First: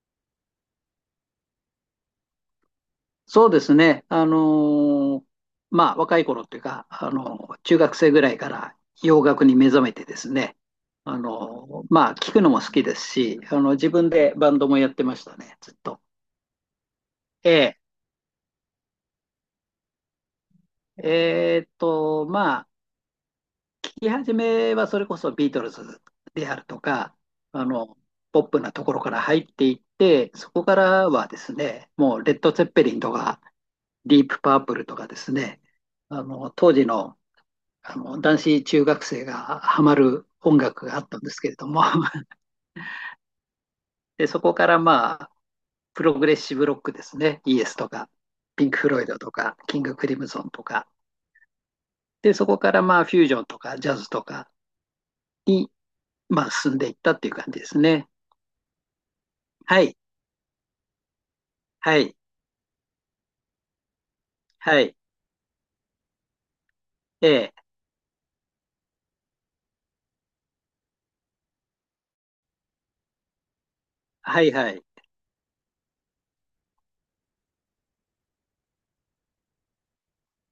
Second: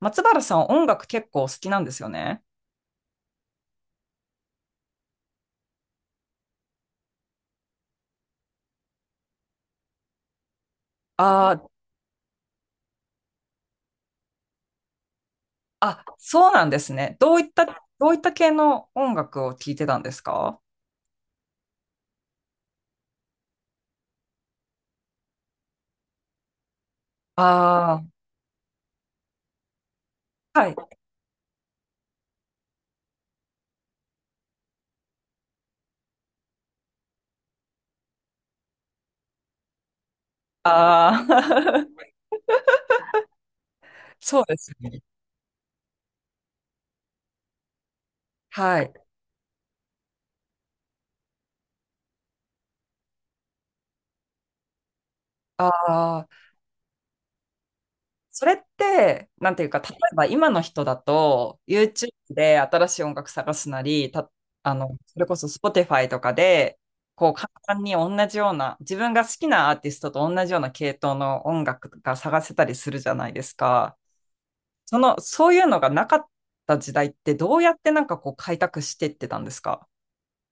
松原さん、音楽結構好きなんですよね。そうですね。ーまあ、若い頃っていうか、中学生ぐらいから洋楽に目覚めてですね。ああのーーまあ、聞くのも好きですし、自分でバンドもやってましたね、ずっと。あ、そうなんですね。どういった、えどういった系の音楽を聴いてたんですか？まあ、聞き始めはそれこそビートルズであるとか、あの、あポップなところから入っていって、そあー、こはかい。らはですね、もうレッド・ツェッペリンとか、ディープ・パープルとかですね、当時の男子中学生がハマる音楽があっあたんですけれども あ、で、そそうこでかすらね。まあ、プログレッシブロックですね、イエスとか、ピンク・はフい。ロイドとか、キング・クリムゾンとか、で、そこからまあ、フュージョンとか、ジャズとかに、ああ、まあ、進んでいったっていう感じですね。それって、なんていうか、は例い、えば今の人だと、は YouTube い、で新しい音楽探すなり、た、あはの、い、それこそ Spotify とかで、えこう、簡え、単に同じような、自分が好きなアーティストと同じような系統の音楽が探せたりするじゃないですか。はい、はい。その、そういうのがなかった時代ってどうやってなんかこう開拓していってたんですか？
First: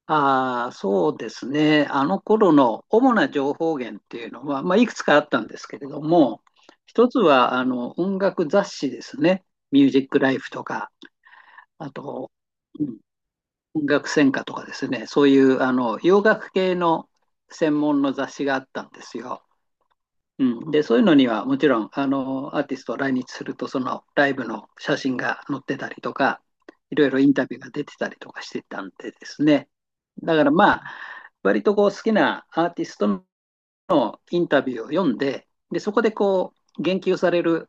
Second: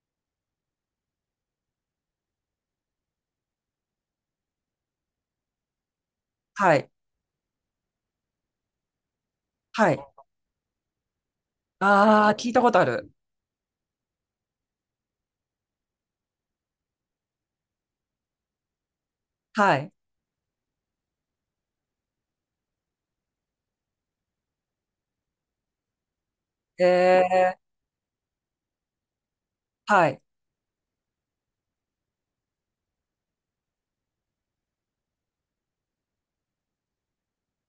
ああ、そうですね。あの頃の主な情報源っていうのは、まあ、いくつかあったんですけれども、はい。一つはあの音楽雑誌ですね。ミューはジい。ックライフとか、ああと、あ、聞いたことあうんる。音楽専科とかですね。そういう洋楽系の専門の雑誌があったんですよ。はい。うん、で、そういうのにはもちろん、アーティストを来日すると、そのライブの写真が載ってたりとか、えいろいろインタビー、ューが出てたりとかしてたんでですね。はい。だからまあ、割とこう好きなアーティストのインタビューを読んで、で、そこでこう、言及される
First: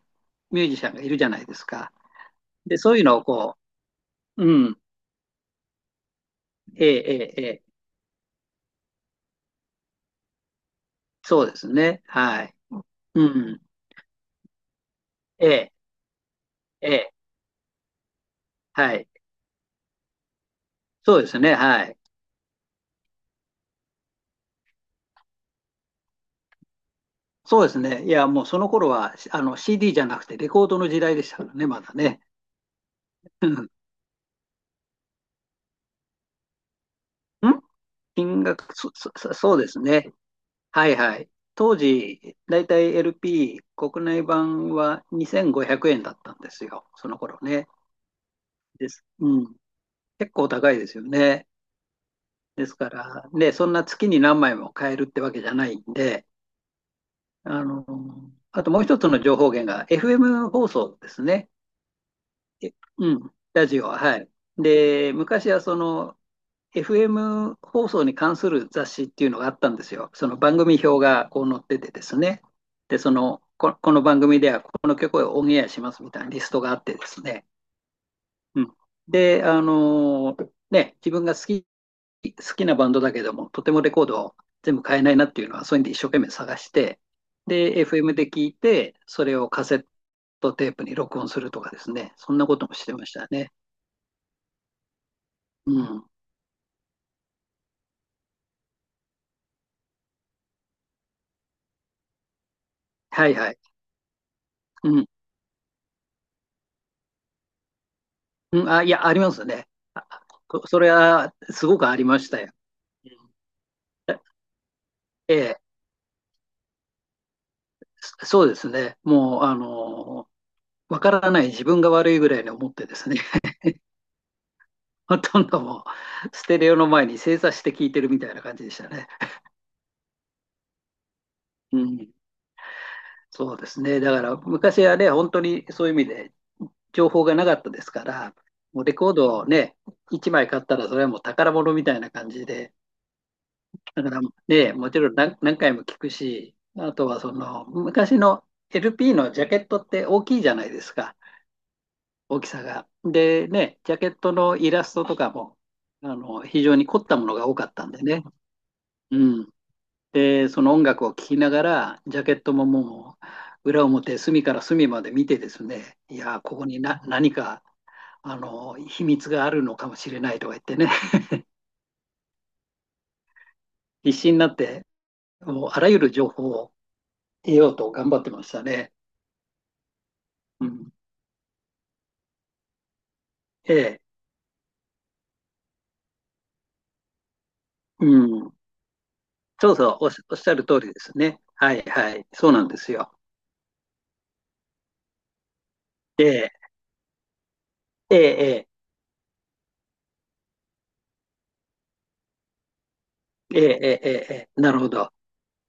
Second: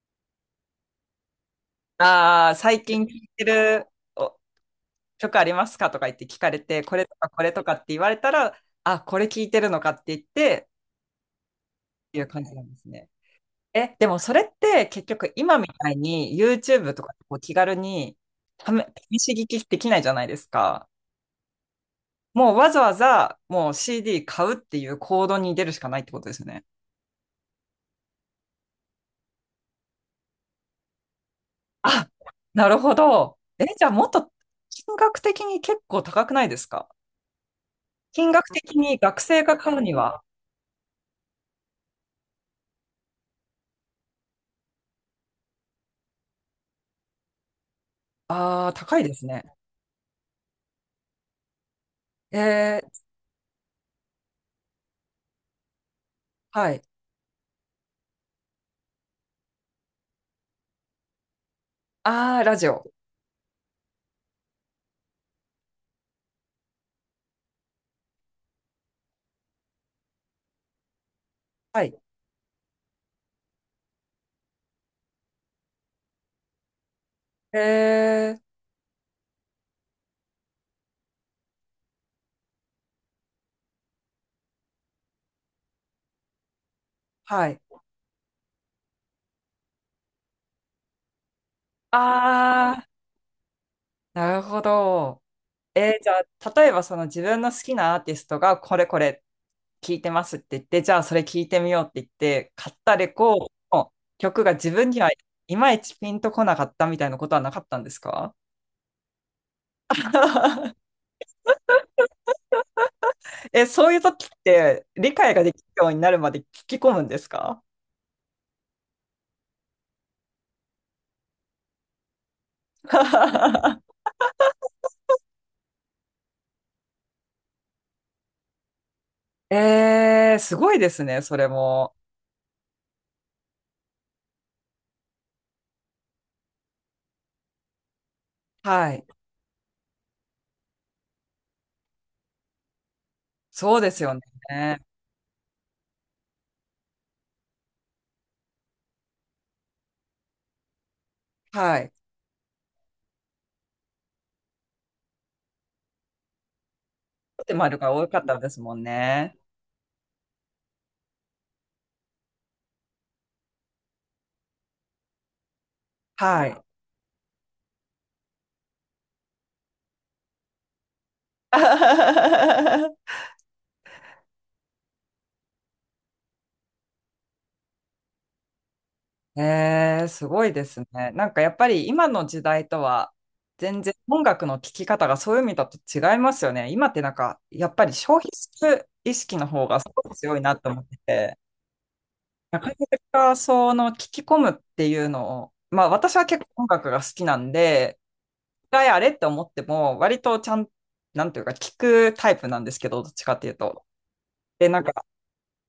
ミュージシャンがいるじゃないですか。ああ、で、最そういう近聴のをいてこるおう、うん、曲ありますかとか言って聞かれて、えこれとかえ、えこれとえ、かって言われたら、あ、これ聞いてるのかって言って、そうですね。っていう感はじい。なんですね。うん、え、でもそれって結局え今みえ、たいに え YouTube とかえ、でこう気軽にはい。試し聞きできないじゃないですか。そうですね。はい。もうわざわざもう CD 買うっていう行動に出るしかないってことですよね。そうですね。いや、もうその頃は、CD じゃなくてレコードの時代でしたからね、まだあ、ね。なるほど。うえ、んじゃあもっと金額的に結構高くないですか？ん金金額額、的に学生そがうで買すうにね。は。はいはい。当時、だいたい LP、国内版は2500円だったんですよ。その頃ね。ああ、で高いす。ですうね。ん。結構高いですよね。ですえかー、ら、ね、そんな月に何枚も買えるってわけじゃないんで、はい。あの、あともう一つの情報源が FM 放送ですね。ああ、ラジえオ。うん、ラジオは、はい。で、昔はその FM 放送に関する雑誌っていうのがあったんですよ。その番組表がこう載ってはてい。ですね。で、この番組ではこの曲をオンエアしますみたいなリストがあってですね。えー、うん、で、自分が好きなバンドだけども、とてもレコードを全部買えないなっていうのは、そういうんで一生懸命探して、はい。で、FM で聞いて、それをカセットテープに録音するとかですね。そんなことあもしあ、てましたね。なるほど。うん。じゃあ、例えばその自分の好きなアーティストがこれこれっ聞いてますって言って、じゃあそれ聞いてみようって言って、買ったレはコいードはい。の曲が自分うにん。はいまいちピンとこなかったみたいなことはなかったんですか？ うん、あ、いや、ありますね。あ、それ はすごくありましたよ。うんえ、そういう時って理解えができえ、るようになるまで聞き込むんですか？ そそうですね。もう、わからない自分が悪いぐらいに思ってですね、ほとんどもう、ステレオの前に正座して聞いてるみたいな感じでしたね。えー、すごいですね、それうも。ん、そうですね。だから、昔はね、本当にそういう意味で情報がなかったですから、もうはレい。コードをね、1枚買ったら、それはもう宝物みたいな感じで、そうですだかよらね、ね。もちろん何回も聞くし、あとはその昔の LP のジャケットって大きいじゃないですか、はい。大きさが。でね、ジャケットのイラストとかも非常に凝ったもの っがて多かまっるたんがで多かね。ったですもんうね。ん、で、その音楽を聴きながら、ジャケットももう裏表、隅から隅まで見てですね、いやー、はこい。こに何か秘密があるのかもしれないとか言ってね、必死になって、もうあらゆる情報を得ようと頑張ってましたね。えーすごいでうすん、ね。なんかやっぱり今の時代とはえ全然え、音楽の聴き方がそういう意味だと違いますよね。今ってなんかやっぱりう消費すん。る意識の方そうがすそう、ごくお強っいしなゃると通思っりでてすて、ね。はいはい。そうななんかなですよ。かその聞き込むっていうのを、まあ私えは結え、構音楽が好きなんで、ええ、一回あれって思っても割とちゃん、なんていうか聞くタイプなんですけど、どっちかっていうええ、と。ええ、ええ、ええ、で、なるなんほかど。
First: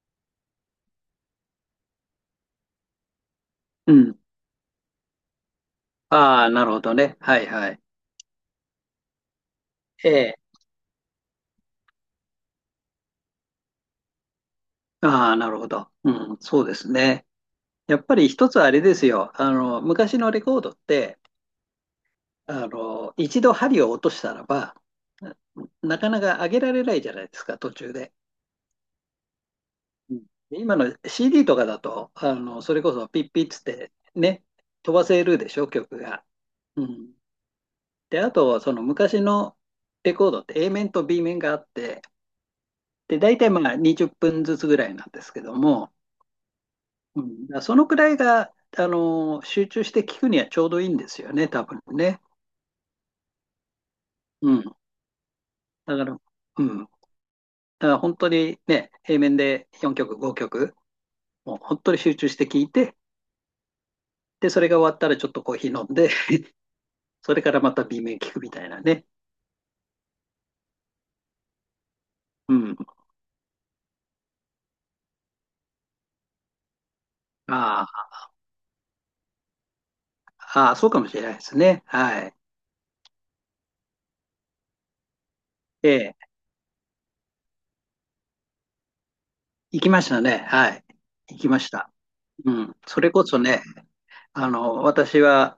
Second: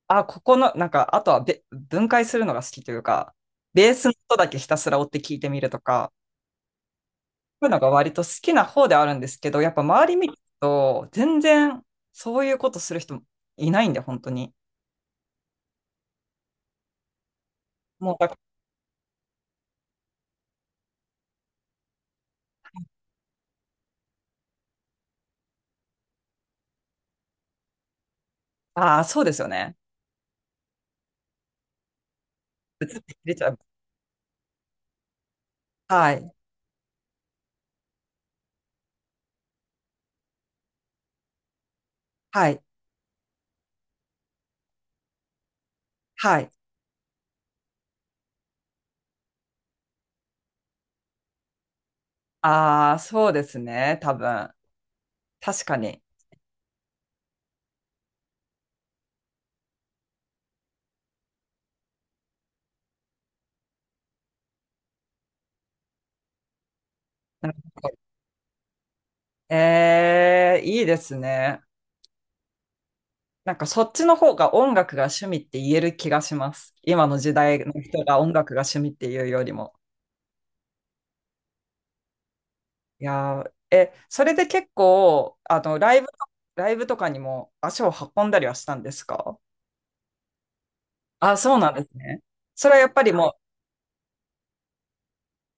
あ、ここの、なんか、あとは分解するのが好きというか、ベうースのん。音だけひたすら追って聞いてみるとか、ああ、なるほどね。はいそういはうのい。が割と好きな方であるんですけど、やっぱ周えり見るえ、と、全然そういうことする人いないんで、本当に。ああ、なるほど。うん、そうですね。やっもぱうりだ、一つあれですよ。昔のレコードって、一度針を落としたらば、ななかなか上げられないじゃないですか、途中で。ああ、そうですよね。うん。で、今の CD とかだと、それこそピッ出ちピゃッう。つってね、飛ばせるでしょ、曲はが。い、うん。で、あと、その昔のレコードって A 面と B 面があって、はい、で、大体まあ20分ずつぐらいなんですけども、はい。うん、だからそのくらいが、集中して聞くにはちょうどいいんですよね、多分ね。ああ、そうですね、多う分。ん。確かだに。から、うん。だから本当にね、A 面で4曲、5曲、もう本当に集中して聞いて、で、それが終わったらちょっとコーヒー飲んで、それなかるらまた ほど。 B 面聞くみたいなね。ええ、いいですね。うん。なんかそっちの方が音楽が趣味って言える気がします。今の時代の人あが音楽が趣味っていうよりも。あ、ああ、そうかもしれないですね。はい。いやー、え、それで結構、あの、ライブと、ええ、ライブとかにも足を運んだりはしたんですか？行きましたね。はい。あ、行きそうまなしんですた。ね。うそれん。はやっそぱれりこもそね、私は、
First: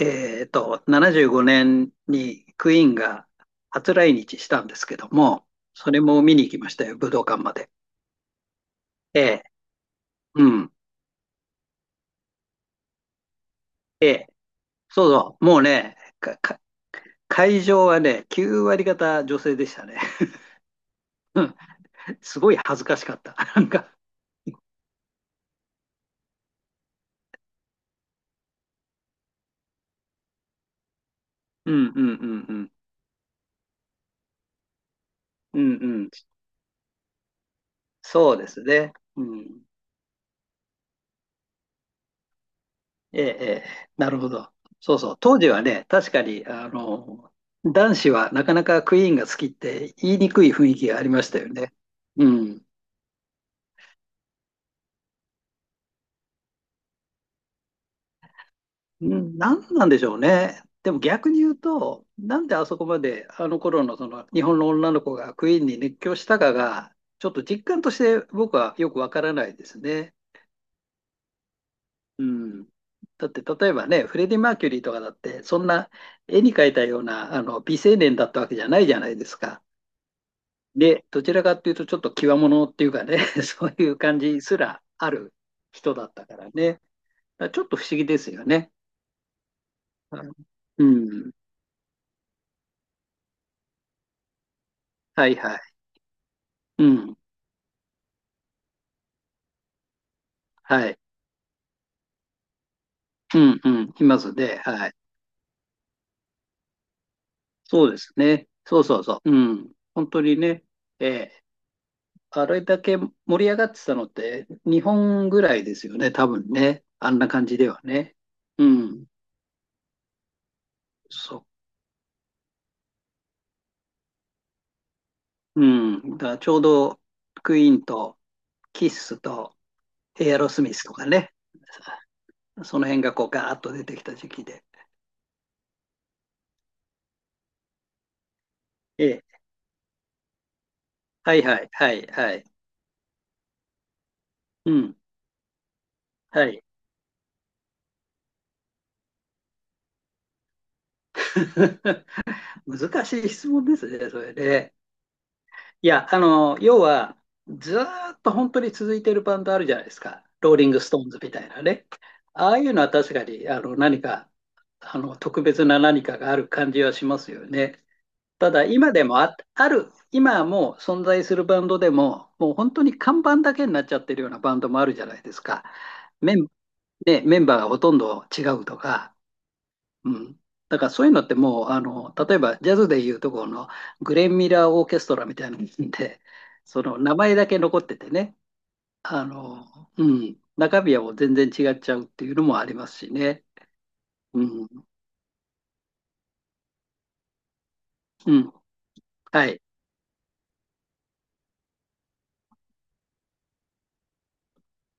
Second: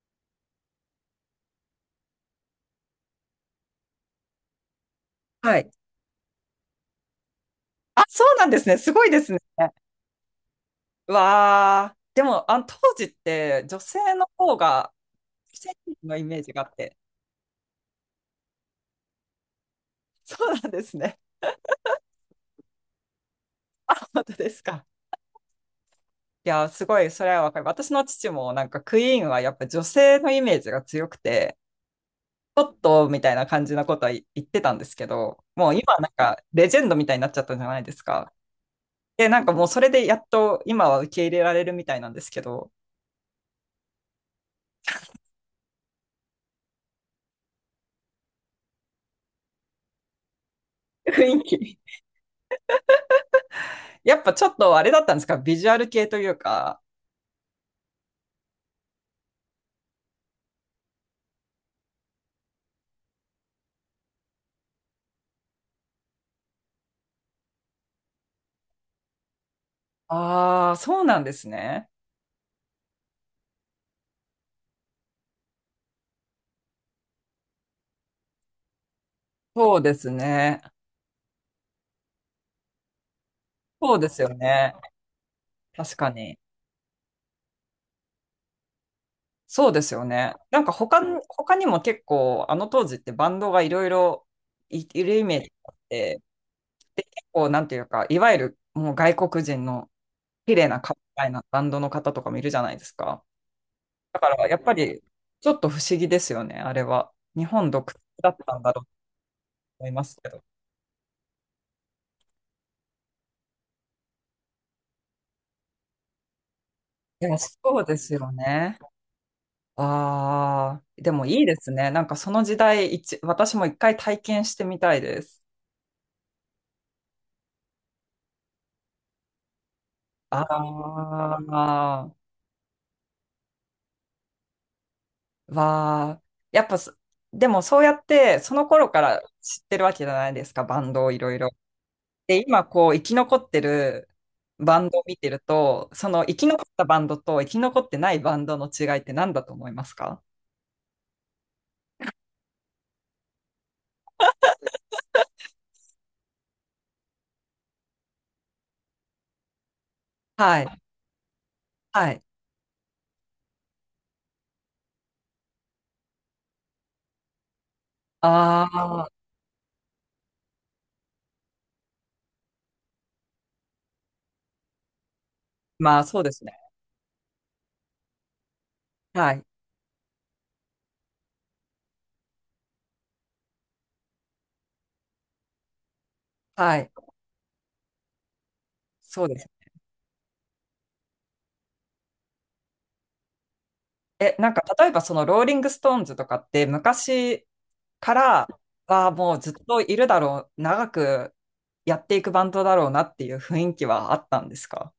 75年にクイーンが初来日したんですけども、う、はい。それも見に行きましたよ、武道館まで。あ、そうなんですね。すごいでえすね。え。うん。わあ、でも、あの、当時って女性の方が、そうそう。女もう性ね、のイメージがあって。会場はね、9割方女性でしたね。そうなんですね。うん。すごい恥ずかしかった。なんか、本当ですか。いや、すごい、それはわかる。私の父もなんかクイーンはやっぱ女性のイメージが強くて、うん、うん、うん、うちょん。っとみたいな感じのことは言ってたんですけど、うもん、う今うなん。んかレジェンドみたいになっちゃったじゃないですか。そうですね。うで、なんかん。もうそれでやっと今は受け入れられるみたいなんですけど、ええ、ええ、なるほど。そうそう。当時はね、確かに、男子はなかなかクイーンが好きって言いにくい雰囲気があ りま雰した囲よね。気。うん。やっぱちょっとあれだったんですか、ビジュアル系というか。うん、なんでしょうね。でも逆に言うと、なんであそこまであの頃のその日本の女の子がクイーンに熱狂したかが、ちょっと実感として僕はよくわからないですね。ああ、そうなんですね。うん。だって例えばね、フレディ・マーキュリーとかだって、そんな絵に描いたようなあの美青年だったわけじゃないじゃないですか。そうですね。で、どちらかっていうと、ちょっと際物っていうかね、そういそううで感すよじすね。らある人確だかったかに。らね。だからちょっと不思議ですよね。そうですよね。なんかう他に、ん。他にも結構、あの当時ってバンドがいろいろいるイはいメージはがあい。って、うで、ん。結構、なんていうか、いわゆるもう外国人の綺麗なは顔い。みたいなバンドの方とかもいるじゃないですか。うん、うん。いまだかすら、やっね。ぱはい。り、ちょっと不思議ですよね、あれは。日本独そうで特すだっね。たんだそろううとそうそう。うん。思いま本す当けにど。ね、ええ、あれだけ盛り上がってたのって、日本ぐらいですよね、多分ね。あんいなや、感そじではうですね。ようね。ん。ああ、でもいいそですね。なんかその時代一、私も一回体験してみたいです。う。うん。だからちょうど、クイーンと、キッスと、エアロスミスとかね、ああ。その辺がこうガーッと出てきた時期で。わあ、やっぱそ、でもそうやってその頃かえらえ、知ってるわけじゃないですか、バンドをいろはいい、ろ。はい、はい、はで、い。今こう生き残ってるうバンん。ドを見てると、その生きは残い。ったバンドと生き残ってないバンドの違いって何だと思いますか？ 難しい質問ですね、それで。いや、要は、ずーっと本当に続いてるバンドあるじゃないですか。ローはリンい。グ・ストーンズみたいなね。はい。ああいうのは確かに、何か、特別な何かがある感じはしますよね。ただあ今でもあ、あ、ある、今もう存在するバンドでも、もう本当に看板だけになっちゃってるようなバンドもあるじゃないですか。まあそうでメすン、ね。ね、メンバーがほとんど違うとか、はい。うん。だからそういうのってもう、例えばジャズでいうところのグレン・ミラー・オーケストラみたいなので、はそい。の名前だけ残っててね、そうです。うん、中身はもう全然違っちゃうっていうのもありますしね。え、うなんかん、例えばそのローリング・ストーンズとかって昔かうらん、はもうはずっい。といるだろう、長くやっていくバンドだろうなっていう雰囲気はあったんですか？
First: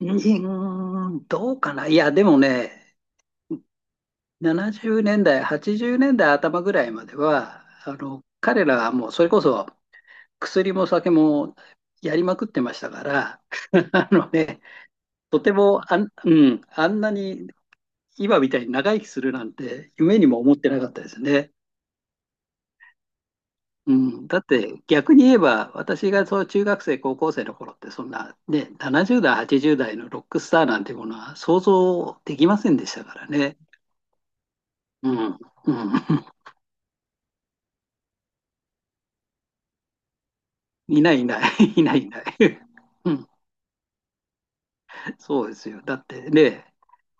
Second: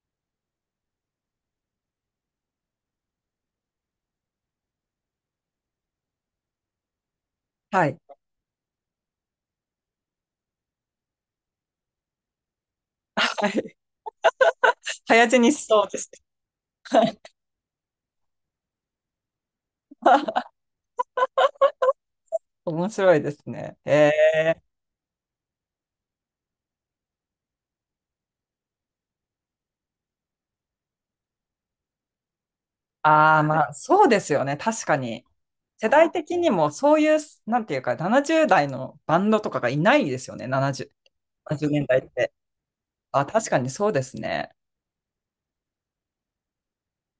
うん、どうかな。いや、でもね、70年代、80年代頭ぐらいまでは、はい。彼らはもうそれこそ薬も酒もやりまくってましたから、はい。あのね、早死とにてしもそうです。あんなに今みたいに長生きするなんて夢にも 思ってなかったですね。面白いですね。うえん、だって逆に言えば私がそう中学生高校生の頃ってそんな、ね、70代80代のロックスターなんてものは想像できませんでしたー、からああ、ね。まあそうですよね。確かうん、に。う世ん、代的にもそういう、なんていうか、70代のバンドとかがいないですよね。70、いない、いない、70 年いない、代いっない。て。うあ、ん、確かにそうですね。そうですよ。だってね、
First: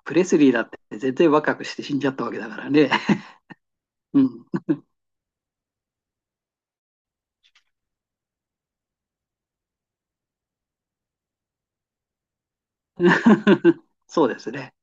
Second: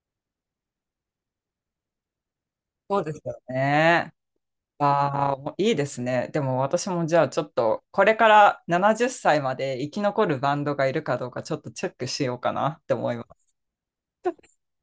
プレスリーだって全然若くして死んじゃったわけだからね。そうですよね。うん。ああ、いいですね。でも私もじゃあちょっと、これから70歳まで生き残るバンドがいるかどうかちょっとチェックしようかなって思います。そうですね。